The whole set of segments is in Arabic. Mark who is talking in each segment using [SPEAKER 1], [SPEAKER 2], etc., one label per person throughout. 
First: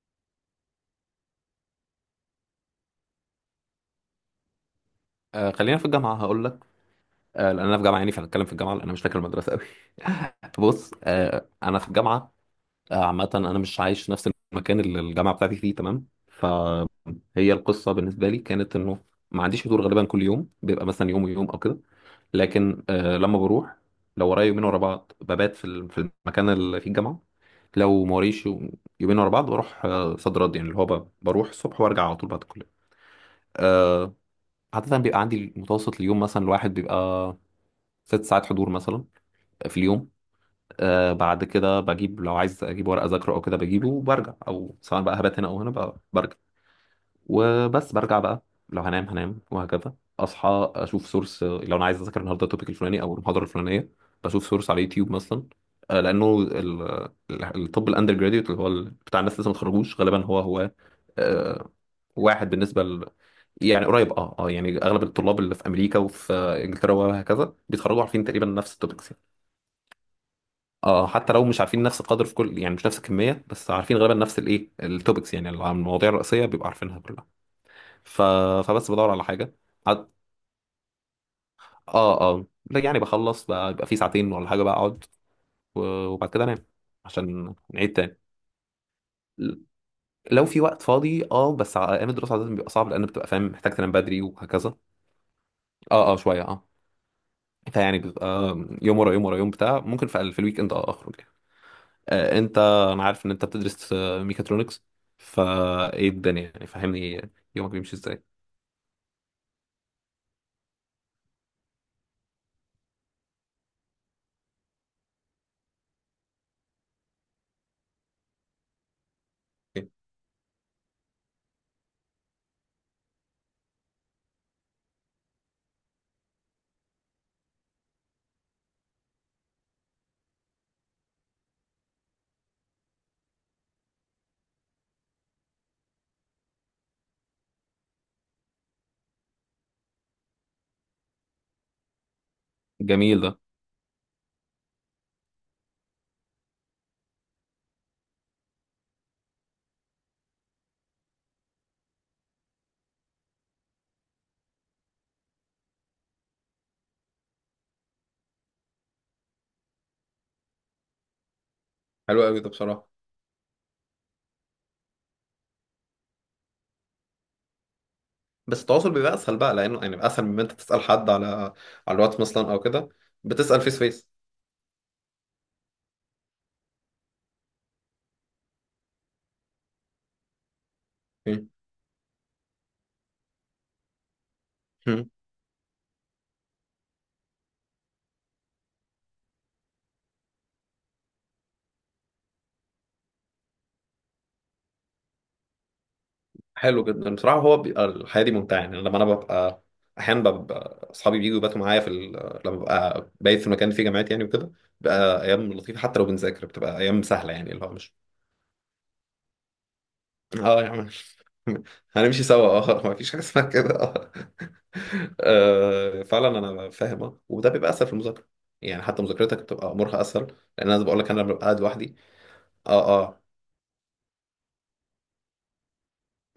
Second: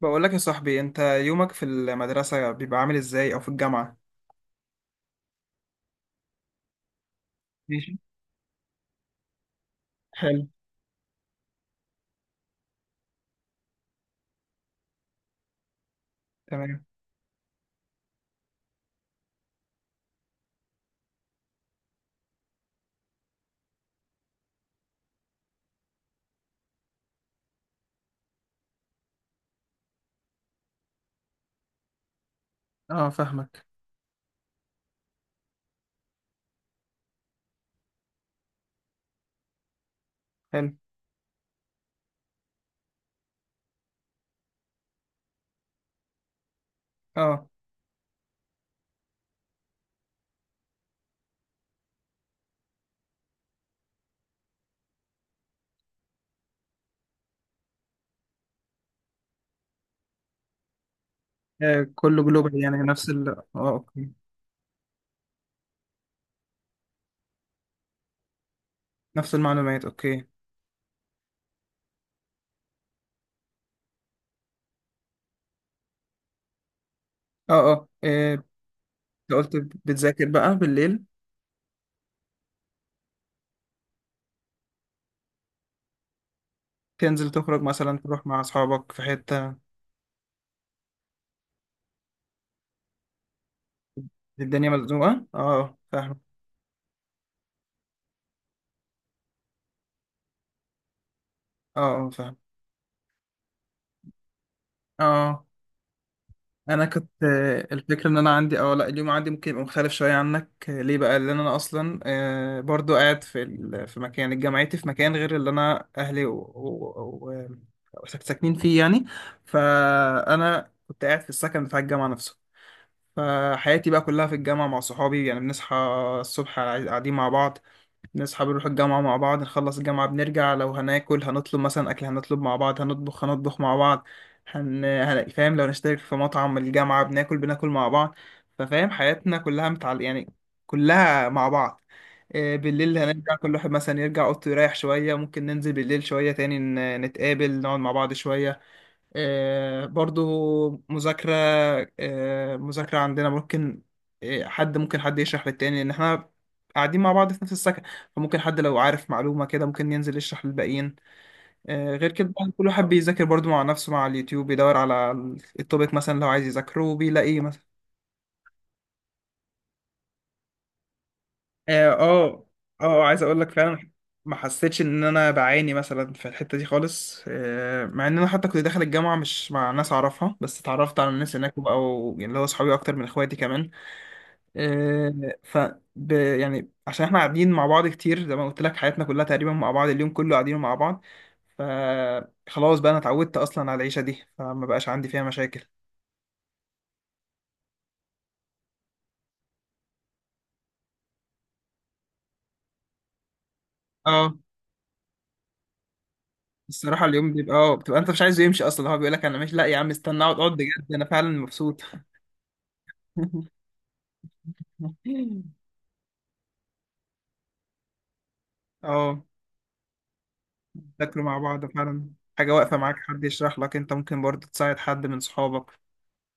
[SPEAKER 1] بقول لك يا صاحبي، انت يومك في المدرسة بيبقى عامل ازاي، او في الجامعة؟
[SPEAKER 2] آه، خلينا في الجامعة هقول لك. آه لأن أنا في جامعة،
[SPEAKER 1] ماشي.
[SPEAKER 2] يعني فهنتكلم في الجامعة لأن أنا مش فاكر المدرسة أوي.
[SPEAKER 1] حلو.
[SPEAKER 2] بص، آه أنا في الجامعة. آه عامة أنا مش عايش في نفس المكان اللي الجامعة بتاعتي فيه، تمام؟
[SPEAKER 1] تمام.
[SPEAKER 2] فهي القصة بالنسبة لي كانت إنه ما عنديش حضور غالبا، كل يوم بيبقى مثلا يوم ويوم أو كده. لكن آه لما بروح، لو ورايا يومين ورا بعض ببات في في المكان اللي فيه الجامعة. لو ما وريش يومين ورا بعض بروح آه صد رد، يعني اللي هو بروح الصبح وارجع على طول بعد الكلية.
[SPEAKER 1] اه، فاهمك.
[SPEAKER 2] آه، عادة بيبقى عندي متوسط اليوم مثلا الواحد بيبقى ست ساعات حضور مثلا في اليوم.
[SPEAKER 1] حلو.
[SPEAKER 2] آه بعد كده بجيب، لو عايز اجيب ورقة اذاكره او كده بجيبه وبرجع، او سواء بقى هبات هنا او هنا بقى برجع.
[SPEAKER 1] اه
[SPEAKER 2] وبس برجع بقى. لو هنام هنام، وهكذا اصحى اشوف سورس لو انا عايز اذاكر النهارده التوبيك الفلاني او المحاضرة الفلانية. بشوف سورس على يوتيوب مثلا. آه لانه الطب الاندر جراديوت اللي هو بتاع الناس لسه ما اتخرجوش غالبا هو آه
[SPEAKER 1] كله
[SPEAKER 2] واحد
[SPEAKER 1] جلوبال، يعني
[SPEAKER 2] بالنسبة،
[SPEAKER 1] نفس ال اه
[SPEAKER 2] يعني
[SPEAKER 1] اوكي.
[SPEAKER 2] قريب. اه يعني اغلب الطلاب اللي في امريكا وفي انجلترا وهكذا بيتخرجوا عارفين تقريبا نفس التوبكس يعني.
[SPEAKER 1] نفس المعلومات، اوكي.
[SPEAKER 2] اه حتى لو مش عارفين نفس القدر في كل، يعني مش نفس الكميه، بس عارفين غالبا نفس الايه التوبكس، يعني المواضيع الرئيسيه بيبقوا عارفينها كلها. ف...
[SPEAKER 1] انت
[SPEAKER 2] فبس بدور على حاجه.
[SPEAKER 1] قلت
[SPEAKER 2] عد...
[SPEAKER 1] بتذاكر بقى بالليل؟
[SPEAKER 2] اه لا يعني بخلص بقى، يبقى في ساعتين ولا حاجه بقى اقعد و- وبعد كده انام.
[SPEAKER 1] تنزل
[SPEAKER 2] عشان
[SPEAKER 1] تخرج
[SPEAKER 2] نعيد
[SPEAKER 1] مثلا،
[SPEAKER 2] تاني.
[SPEAKER 1] تروح مع اصحابك في حتة؟
[SPEAKER 2] لو في وقت فاضي اه، بس ايام الدراسه عاده بيبقى صعب لان بتبقى فاهم محتاج تنام بدري
[SPEAKER 1] الدنيا
[SPEAKER 2] وهكذا.
[SPEAKER 1] مزنوقة، اه
[SPEAKER 2] اه
[SPEAKER 1] فاهم.
[SPEAKER 2] شويه اه. فيعني بيبقى يوم ورا يوم ورا يوم بتاع، ممكن في الويك اند اه اخرج يعني.
[SPEAKER 1] اه اه فاهم.
[SPEAKER 2] آه، انت، انا عارف ان انت بتدرس ميكاترونكس،
[SPEAKER 1] اه،
[SPEAKER 2] فايه الدنيا يعني؟
[SPEAKER 1] انا كنت،
[SPEAKER 2] فهمني يومك بيمشي
[SPEAKER 1] الفكره ان
[SPEAKER 2] ازاي.
[SPEAKER 1] انا عندي او لا، اليوم عندي ممكن يبقى مختلف شويه عنك. ليه بقى؟ لان انا اصلا، برضو قاعد في مكان جامعتي، في مكان غير اللي انا اهلي ساكنين فيه يعني.
[SPEAKER 2] أوكي.
[SPEAKER 1] فانا كنت قاعد في السكن بتاع الجامعه نفسه. فحياتي بقى كلها في الجامعه مع صحابي، يعني بنصحى الصبح قاعدين مع بعض، نصحى بنروح الجامعة مع بعض، نخلص الجامعة بنرجع، لو هناكل هنطلب مثلا أكل، هنطلب مع بعض، هنطبخ هنطبخ مع بعض. فاهم، لو نشترك في مطعم الجامعة بناكل بناكل مع بعض. ففاهم حياتنا كلها يعني كلها مع بعض. بالليل
[SPEAKER 2] جميل ده.
[SPEAKER 1] هنرجع كل واحد مثلا يرجع أوضته يريح شوية، ممكن ننزل بالليل شوية تاني نتقابل، نقعد مع بعض شوية. برضو مذاكرة. مذاكرة عندنا ممكن، حد ممكن يشرح للتاني، ان احنا قاعدين مع بعض في نفس السكن، فممكن حد لو عارف معلومة كده ممكن ينزل يشرح للباقيين. غير
[SPEAKER 2] حلو
[SPEAKER 1] كده
[SPEAKER 2] قوي ده
[SPEAKER 1] بقى كل واحد
[SPEAKER 2] بصراحه.
[SPEAKER 1] بيذاكر برضو مع نفسه، مع اليوتيوب بيدور على التوبيك مثلا، لو عايز يذاكره بيلاقيه.
[SPEAKER 2] بس التواصل بيبقى اسهل بقى، لانه يعني بيبقى اسهل من ما انت تسال حد على
[SPEAKER 1] اه
[SPEAKER 2] على الواتس
[SPEAKER 1] اه،
[SPEAKER 2] مثلا او كده.
[SPEAKER 1] عايز اقول لك
[SPEAKER 2] بتسال
[SPEAKER 1] فعلا
[SPEAKER 2] فيس،
[SPEAKER 1] ما حسيتش ان انا بعاني مثلا في الحته دي خالص، مع ان انا حتى كنت داخل الجامعه مش مع ناس اعرفها، بس اتعرفت على الناس هناك، او اللي هو صحابي اكتر من اخواتي كمان.
[SPEAKER 2] فيس.
[SPEAKER 1] آه، ف يعني عشان احنا قاعدين مع بعض كتير، زي ما قلت لك، حياتنا كلها تقريبا مع بعض، اليوم كله قاعدين مع بعض. فخلاص بقى انا اتعودت اصلا على العيشه دي، فما بقاش عندي فيها مشاكل.
[SPEAKER 2] حلو جدا بصراحه، هو بيبقى الحياه دي ممتعه، يعني لما انا ببقى، احيانا ببقى اصحابي بييجوا يباتوا معايا في ال...، لما ببقى بايت في مكان فيه جامعات يعني
[SPEAKER 1] اه،
[SPEAKER 2] وكده، بتبقى ايام لطيفه. حتى لو بنذاكر بتبقى ايام
[SPEAKER 1] الصراحه اليوم
[SPEAKER 2] سهله، يعني
[SPEAKER 1] بيبقى،
[SPEAKER 2] اللي هو
[SPEAKER 1] اه
[SPEAKER 2] مش.
[SPEAKER 1] بتبقى انت مش عايزه يمشي اصلا، هو بيقول لك انا ماشي، لا يا عم استنى اقعد اقعد،
[SPEAKER 2] اه يا عم.
[SPEAKER 1] بجد انا فعلا مبسوط.
[SPEAKER 2] هنمشي سوا اه. ما فيش حاجه اسمها كده اه. فعلا انا فاهم اه، وده بيبقى اسهل في المذاكره. يعني حتى
[SPEAKER 1] اه.
[SPEAKER 2] مذاكرتك بتبقى امورها اسهل، لان انا بقول لك انا
[SPEAKER 1] تاكلوا
[SPEAKER 2] ببقى
[SPEAKER 1] مع
[SPEAKER 2] قاعد
[SPEAKER 1] بعض
[SPEAKER 2] لوحدي.
[SPEAKER 1] فعلا، حاجة واقفة معاك
[SPEAKER 2] اه
[SPEAKER 1] حد يشرح لك، انت ممكن برضه تساعد حد من صحابك.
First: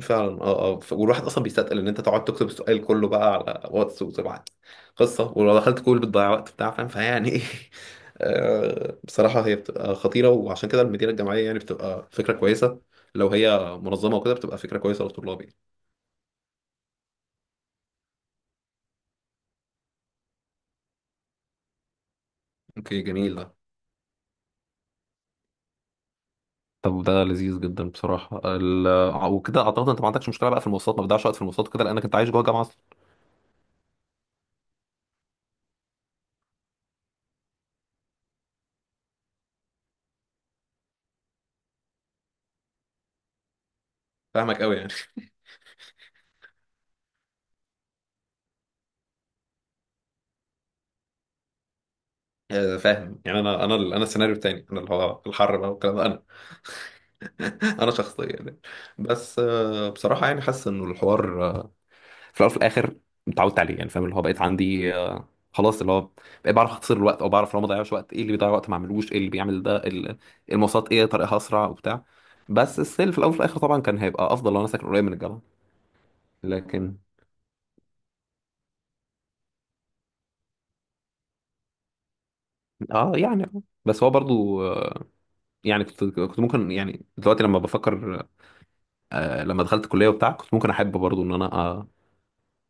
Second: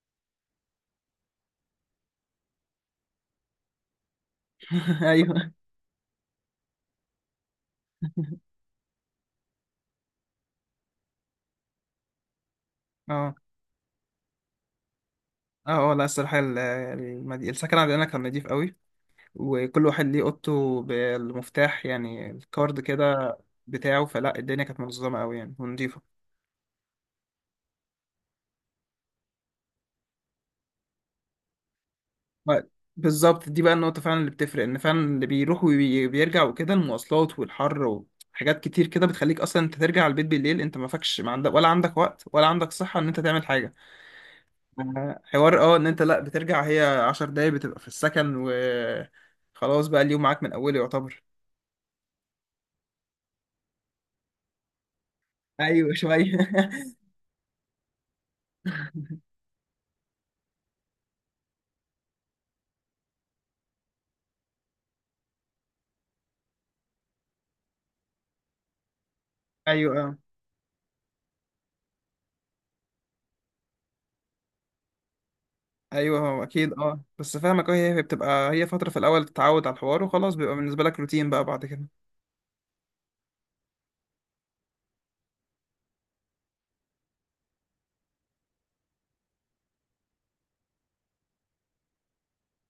[SPEAKER 2] فعلا. اه والواحد اصلا بيستثقل ان انت تقعد تكتب السؤال كله بقى على واتس وتبعت قصه،
[SPEAKER 1] ايوه،
[SPEAKER 2] ولو دخلت كول بتضيع وقت بتاع، فاهم؟ فيعني ايه. بصراحه هي بتبقى خطيره، وعشان كده المديره الجامعيه يعني بتبقى فكره كويسه، لو
[SPEAKER 1] اه
[SPEAKER 2] هي منظمه وكده بتبقى فكره كويسه للطلاب يعني.
[SPEAKER 1] اه اه، لا الصراحة السكن عندنا كان نضيف قوي، وكل واحد ليه اوضته بالمفتاح يعني الكارد
[SPEAKER 2] اوكي جميل
[SPEAKER 1] كده
[SPEAKER 2] ده.
[SPEAKER 1] بتاعه. فلا الدنيا كانت منظمة قوي يعني، ونضيفة.
[SPEAKER 2] طب ده لذيذ جدا بصراحه ال...، وكده اعتقد انت ما عندكش مشكله بقى في المواصلات، ما بتضيعش وقت في المواصلات وكده، لانك انت عايش جوه الجامعه
[SPEAKER 1] ما-
[SPEAKER 2] اصلا.
[SPEAKER 1] بالظبط، دي بقى النقطة فعلا اللي بتفرق، ان فعلا اللي بيروح وبيرجع وكده، المواصلات والحر وحاجات كتير كده، بتخليك اصلا انت ترجع البيت بالليل انت ما فكش، ما عندك، ولا عندك وقت، ولا عندك صحة ان انت تعمل حاجة.
[SPEAKER 2] فاهمك قوي يعني.
[SPEAKER 1] حوار، اه ان انت لا بترجع، هي عشر دقايق بتبقى في السكن، و خلاص بقى اليوم معاك من اوله يعتبر.
[SPEAKER 2] فاهم يعني، انا السيناريو التاني، انا اللي هو الحر بقى
[SPEAKER 1] ايوه
[SPEAKER 2] والكلام ده.
[SPEAKER 1] شوية.
[SPEAKER 2] انا شخصيا يعني بس بصراحه يعني حاسس انه الحوار في الاول وفي الاخر اتعودت عليه، يعني فاهم اللي هو بقيت عندي خلاص، اللي هو بقيت بعرف اختصر الوقت، او بعرف لو ما ضيعش وقت ايه اللي بيضيع وقت ما اعملوش، ايه اللي بيعمل ده
[SPEAKER 1] ايوه اه.
[SPEAKER 2] المواصلات ايه طريقها اسرع وبتاع. بس السيل في الاول وفي الاخر طبعا كان هيبقى افضل لو انا ساكن قريب من الجامعه.
[SPEAKER 1] ايوه هو اكيد،
[SPEAKER 2] لكن
[SPEAKER 1] اه بس فاهمك. اه، هي بتبقى، هي فترة في الاول تتعود على الحوار، وخلاص بيبقى بالنسبة لك روتين بقى بعد كده.
[SPEAKER 2] اه يعني آه. بس هو برضو يعني كنت ممكن، يعني دلوقتي لما بفكر، لما دخلت الكليه وبتاع كنت ممكن احب برضو ان انا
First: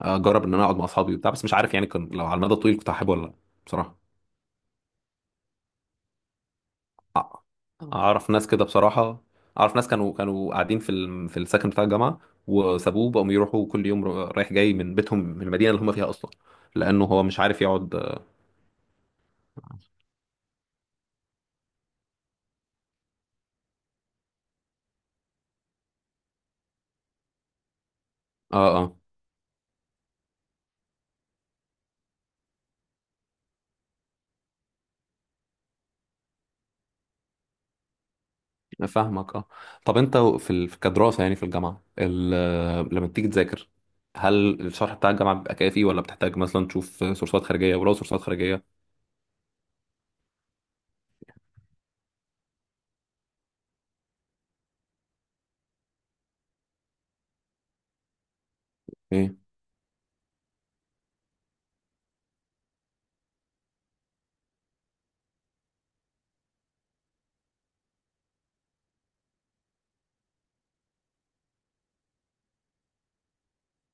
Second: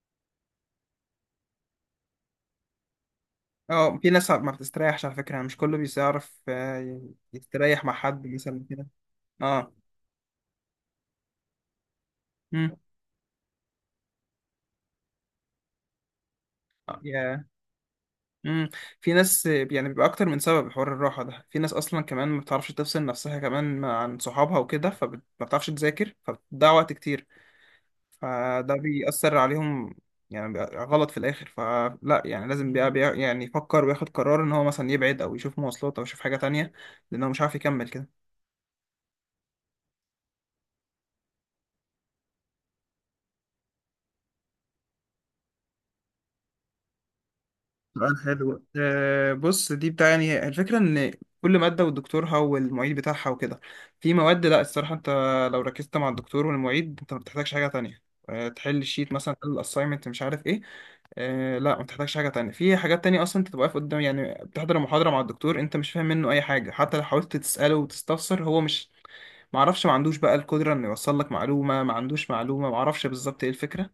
[SPEAKER 2] اجرب ان انا اقعد مع اصحابي وبتاع، بس مش عارف يعني، كنت لو على المدى الطويل كنت هحبه ولا لا،
[SPEAKER 1] اه، في
[SPEAKER 2] بصراحه.
[SPEAKER 1] ناس ما بتستريحش على فكرة يعني، مش كله بيعرف
[SPEAKER 2] أ- اه
[SPEAKER 1] يستريح مع حد
[SPEAKER 2] اعرف ناس كده
[SPEAKER 1] مثلا كده.
[SPEAKER 2] بصراحه.
[SPEAKER 1] اه.
[SPEAKER 2] اعرف ناس كانوا قاعدين في في السكن بتاع الجامعه،
[SPEAKER 1] امم.
[SPEAKER 2] وسابوه بقوا يروحوا كل يوم رايح جاي من بيتهم من المدينه اللي هم فيها اصلا، لانه هو مش
[SPEAKER 1] يا،
[SPEAKER 2] عارف يقعد.
[SPEAKER 1] امم، في ناس يعني بيبقى اكتر من سبب، حوار الراحة ده، في ناس اصلا كمان ما بتعرفش تفصل نفسها كمان عن صحابها وكده، فما بتعرفش تذاكر، فبتضيع وقت كتير،
[SPEAKER 2] اه
[SPEAKER 1] فده
[SPEAKER 2] اه
[SPEAKER 1] بيأثر عليهم. يعني بيبقى غلط في الاخر، فلا يعني لازم يعني يفكر وياخد قرار، ان هو مثلا يبعد او يشوف مواصلات او يشوف حاجة تانية، لانه مش عارف يكمل كده.
[SPEAKER 2] فاهمك اه. طب انت في كدراسه يعني في الجامعه ال...، لما بتيجي تذاكر، هل الشرح بتاع الجامعه بيبقى كافي ولا بتحتاج مثلا تشوف سورسات خارجيه؟ ولو
[SPEAKER 1] سؤال
[SPEAKER 2] سورسات
[SPEAKER 1] حلو.
[SPEAKER 2] خارجيه
[SPEAKER 1] بص، دي بتاع يعني الفكرة، إن كل مادة ودكتورها والمعيد بتاعها وكده. في مواد لأ، الصراحة أنت لو ركزت مع الدكتور والمعيد أنت ما بتحتاجش حاجة تانية، تحل الشيت مثلا،
[SPEAKER 2] ايه؟
[SPEAKER 1] تحل الأسايمنت، مش عارف إيه. لأ، ما بتحتاجش حاجة تانية. في حاجات تانية أصلا أنت تبقى واقف قدام، يعني بتحضر محاضرة مع الدكتور أنت مش فاهم منه أي حاجة، حتى لو حاولت تسأله وتستفسر هو مش، ما اعرفش ما عندوش بقى القدرة انه يوصل لك معلومة، ما عندوش معلومة، ما اعرفش بالظبط ايه الفكرة.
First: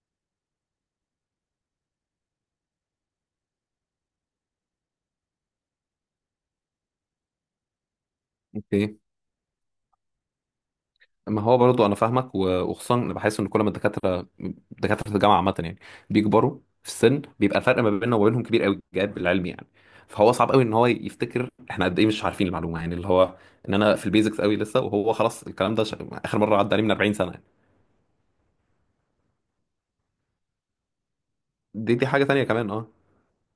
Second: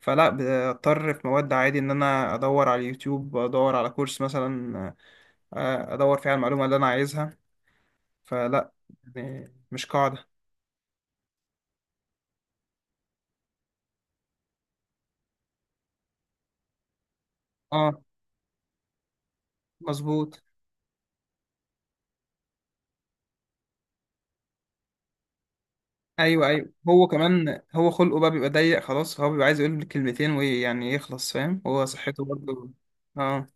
[SPEAKER 1] فلا بضطر في مواد عادي ان انا ادور على اليوتيوب، ادور على كورس مثلا، ادور فيه على المعلومة اللي انا عايزها. فلا،
[SPEAKER 2] اوكي.
[SPEAKER 1] يعني مش قاعدة.
[SPEAKER 2] ما هو برضو انا فاهمك وخصوصا انا بحس ان كل ما الدكاتره، دكاتره الجامعه عامه يعني، بيكبروا في السن بيبقى الفرق ما
[SPEAKER 1] اه،
[SPEAKER 2] بيننا وما بينهم كبير قوي، جاب العلمي يعني. فهو
[SPEAKER 1] مظبوط.
[SPEAKER 2] صعب قوي ان هو يفتكر احنا قد ايه مش عارفين المعلومه، يعني اللي هو ان انا في البيزكس قوي لسه، وهو خلاص الكلام ده اخر
[SPEAKER 1] ايوه
[SPEAKER 2] مره
[SPEAKER 1] ايوه،
[SPEAKER 2] عدى عليه من
[SPEAKER 1] هو
[SPEAKER 2] 40 سنه يعني.
[SPEAKER 1] كمان هو خلقه بقى بيبقى ضيق، خلاص هو بيبقى عايز يقول كلمتين ويعني يخلص، فاهم، هو
[SPEAKER 2] دي حاجه
[SPEAKER 1] صحته
[SPEAKER 2] تانيه كمان
[SPEAKER 1] برضه.
[SPEAKER 2] اه.
[SPEAKER 1] اه.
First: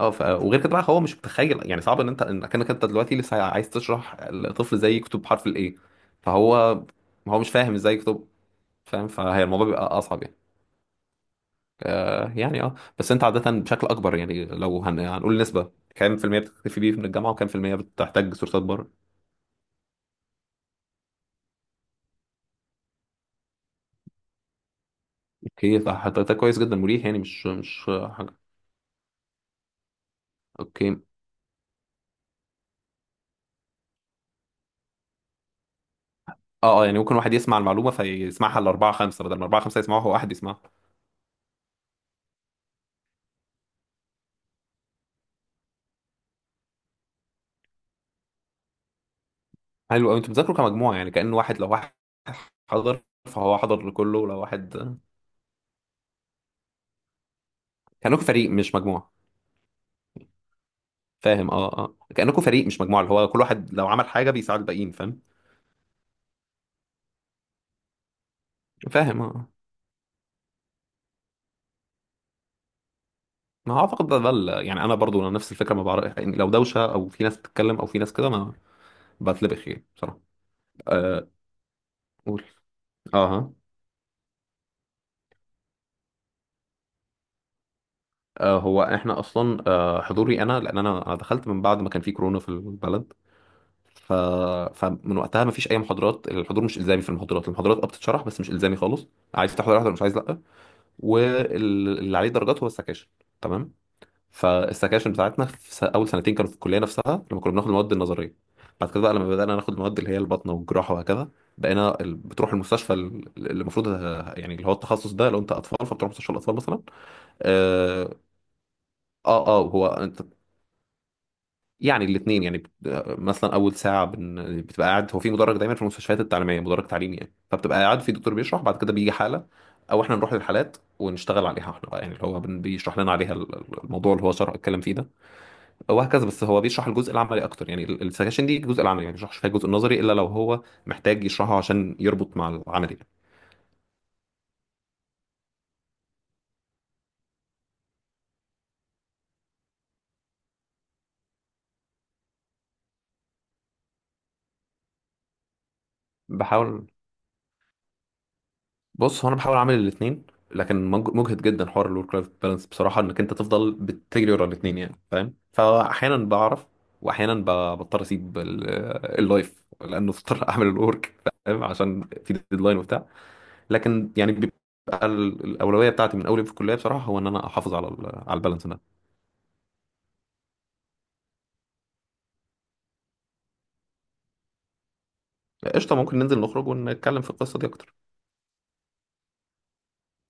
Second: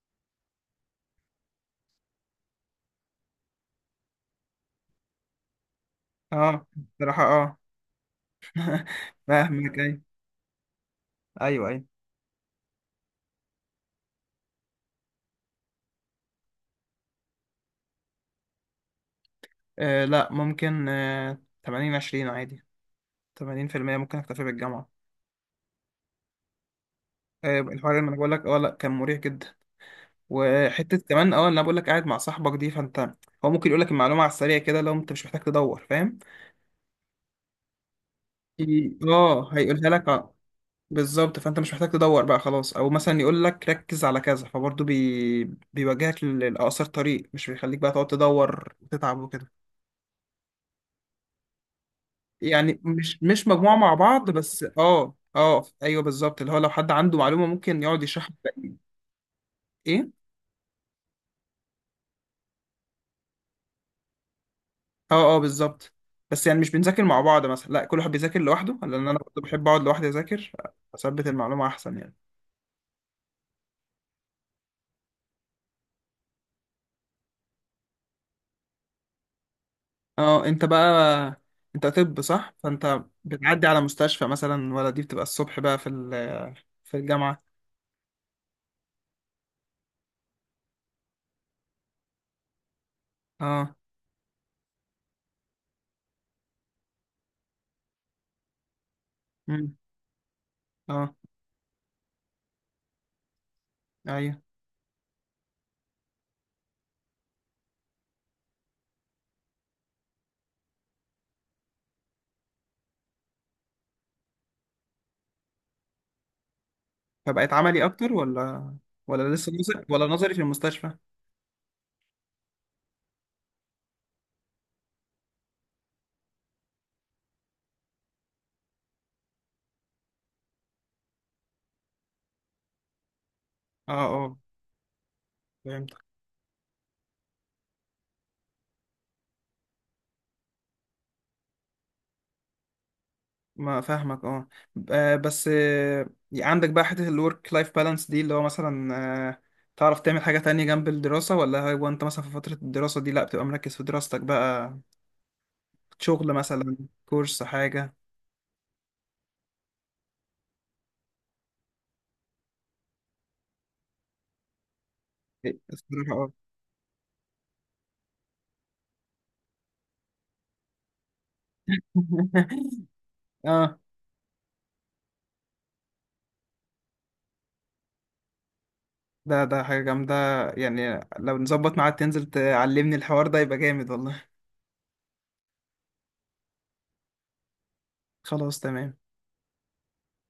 [SPEAKER 2] اه وغير كده بقى هو مش متخيل، يعني صعب ان انت انك انت دلوقتي لسه عايز تشرح لطفل زي كتب حرف الايه. فهو،
[SPEAKER 1] اه بصراحة،
[SPEAKER 2] هو مش
[SPEAKER 1] اه.
[SPEAKER 2] فاهم ازاي كتب فاهم، فهي الموضوع
[SPEAKER 1] فاهمك،
[SPEAKER 2] بيبقى
[SPEAKER 1] ايوه
[SPEAKER 2] اصعب يعني.
[SPEAKER 1] ايوه ايوه،
[SPEAKER 2] آه يعني اه، بس انت عادة بشكل اكبر يعني، لو هنقول نسبة كام في المية بتكتفي بيه من الجامعة، وكام في المية بتحتاج سورسات بره؟
[SPEAKER 1] آه لا ممكن، 80 20 عادي. 80% ممكن اكتفي بالجامعة.
[SPEAKER 2] اوكي فحضرتك كويس جدا مريح، يعني مش مش
[SPEAKER 1] الحوار، لما انا بقول
[SPEAKER 2] حاجة.
[SPEAKER 1] لك اه لا، كان مريح جدا. وحتة
[SPEAKER 2] اوكي.
[SPEAKER 1] كمان، اه اللي انا بقول لك قاعد مع صاحبك دي، فانت هو ممكن يقول لك المعلومة على السريع كده، لو انت مش محتاج تدور، فاهم؟
[SPEAKER 2] اه يعني ممكن واحد يسمع المعلومة فيسمعها لأربعة خمسة، بدل ما
[SPEAKER 1] اه،
[SPEAKER 2] أربعة خمسة
[SPEAKER 1] هيقولها
[SPEAKER 2] يسمعوها،
[SPEAKER 1] لك،
[SPEAKER 2] هو واحد
[SPEAKER 1] اه
[SPEAKER 2] يسمعها.
[SPEAKER 1] بالظبط. فانت مش محتاج تدور بقى خلاص، او مثلا يقول لك ركز على كذا، فبرضه بيوجهك لأقصر طريق، مش بيخليك بقى تقعد تدور وتتعب وكده.
[SPEAKER 2] حلو قوي، انتوا بتذاكروا كمجموعة؟ يعني كأن واحد، لو واحد
[SPEAKER 1] يعني
[SPEAKER 2] حضر
[SPEAKER 1] مش
[SPEAKER 2] فهو
[SPEAKER 1] مجموعة
[SPEAKER 2] حضر
[SPEAKER 1] مع
[SPEAKER 2] لكله.
[SPEAKER 1] بعض
[SPEAKER 2] ولو
[SPEAKER 1] بس،
[SPEAKER 2] واحد،
[SPEAKER 1] اه اه ايوه بالظبط، اللي هو لو حد عنده معلومة ممكن يقعد
[SPEAKER 2] كأنكم
[SPEAKER 1] يشرح
[SPEAKER 2] فريق مش
[SPEAKER 1] لك.
[SPEAKER 2] مجموعة،
[SPEAKER 1] ايه،
[SPEAKER 2] فاهم؟ اه كأنكم فريق مش مجموعة، اللي هو كل واحد لو عمل حاجة بيساعد الباقيين، فاهم؟
[SPEAKER 1] اه اه بالظبط. بس يعني مش بنذاكر مع بعض مثلا، لا، كل واحد بيذاكر لوحده، لان انا
[SPEAKER 2] فاهم اه
[SPEAKER 1] برضه
[SPEAKER 2] آه.
[SPEAKER 1] بحب اقعد لوحدي اذاكر، اثبت المعلومه احسن يعني.
[SPEAKER 2] ما هو اعتقد ده يعني انا برضو نفس الفكره، ما بعرف يعني لو دوشه او في ناس بتتكلم او في ناس كده ما بتلبخ يعني بصراحه.
[SPEAKER 1] اه، انت بقى
[SPEAKER 2] أه.
[SPEAKER 1] انت، طب
[SPEAKER 2] قول.
[SPEAKER 1] صح، فانت
[SPEAKER 2] اه ها.
[SPEAKER 1] بتعدي على مستشفى مثلا، ولا دي بتبقى الصبح بقى في الجامعه؟
[SPEAKER 2] أه هو احنا اصلا أه حضوري انا، لان انا دخلت من بعد ما كان في كورونا في البلد.
[SPEAKER 1] اه.
[SPEAKER 2] ف... فمن وقتها ما فيش اي محاضرات، الحضور مش الزامي في المحاضرات، المحاضرات اه بتتشرح بس مش الزامي خالص. عايز
[SPEAKER 1] امم.
[SPEAKER 2] تحضر احضر، مش عايز لا.
[SPEAKER 1] اه.
[SPEAKER 2] واللي عليه درجات هو السكاشن، تمام؟
[SPEAKER 1] ايوه،
[SPEAKER 2] فالسكاشن بتاعتنا في اول سنتين كانوا في الكليه نفسها، لما كنا بناخد المواد النظريه. بعد كده بقى لما بدانا ناخد المواد اللي هي البطنه والجراحه وهكذا، بقينا بتروح المستشفى اللي المفروض، يعني اللي هو التخصص ده، لو انت اطفال فبتروح مستشفى الاطفال مثلا.
[SPEAKER 1] فبقت عملي
[SPEAKER 2] اه.
[SPEAKER 1] اكتر، ولا ولا لسه نظري،
[SPEAKER 2] هو
[SPEAKER 1] ولا
[SPEAKER 2] انت،
[SPEAKER 1] نظري في المستشفى؟
[SPEAKER 2] يعني الاثنين، يعني مثلا اول ساعه بتبقى قاعد هو في مدرج، دايما في المستشفيات التعليميه مدرج تعليمي يعني، فبتبقى قاعد في دكتور بيشرح، بعد كده بيجي حاله، او احنا نروح للحالات ونشتغل عليها احنا بقى، يعني اللي هو بيشرح لنا عليها الموضوع اللي هو
[SPEAKER 1] اه.
[SPEAKER 2] شرح اتكلم فيه ده،
[SPEAKER 1] اه
[SPEAKER 2] وهكذا. بس هو بيشرح الجزء العملي اكتر، يعني السكاشن دي الجزء العملي يعني، ما بيشرحش فيها الجزء النظري الا لو هو محتاج يشرحه عشان يربط مع العملي يعني.
[SPEAKER 1] ما فاهمك، اه. بس عندك بقى حتة الورك لايف بالانس دي، اللي هو مثلا آه، تعرف تعمل حاجة تانية جنب الدراسة، ولا هو انت مثلا في فترة الدراسة دي لا بتبقى مركز في دراستك بقى؟ شغل مثلا،
[SPEAKER 2] بحاول.
[SPEAKER 1] كورس، حاجة؟
[SPEAKER 2] بص هو انا بحاول اعمل الاثنين، لكن مجهد جدا حوار الورك لايف بالانس بصراحه، انك انت تفضل بتجري ورا الاثنين يعني فاهم.
[SPEAKER 1] إيه،
[SPEAKER 2] فاحيانا
[SPEAKER 1] الصراحة اه.
[SPEAKER 2] بعرف، واحيانا بضطر اسيب اللايف لانه اضطر اعمل الورك، فاهم؟ عشان في ديدلاين وبتاع.
[SPEAKER 1] اه،
[SPEAKER 2] لكن يعني بيبقى الاولويه بتاعتي من اولي في الكليه بصراحه، هو ان انا احافظ على ال- على البالانس ده.
[SPEAKER 1] ده حاجة جامدة، يعني لو نظبط معاك تنزل تعلمني الحوار ده يبقى جامد والله.
[SPEAKER 2] قشطة. ممكن ننزل نخرج ونتكلم في القصة دي أكتر.
[SPEAKER 1] خلاص، تمام.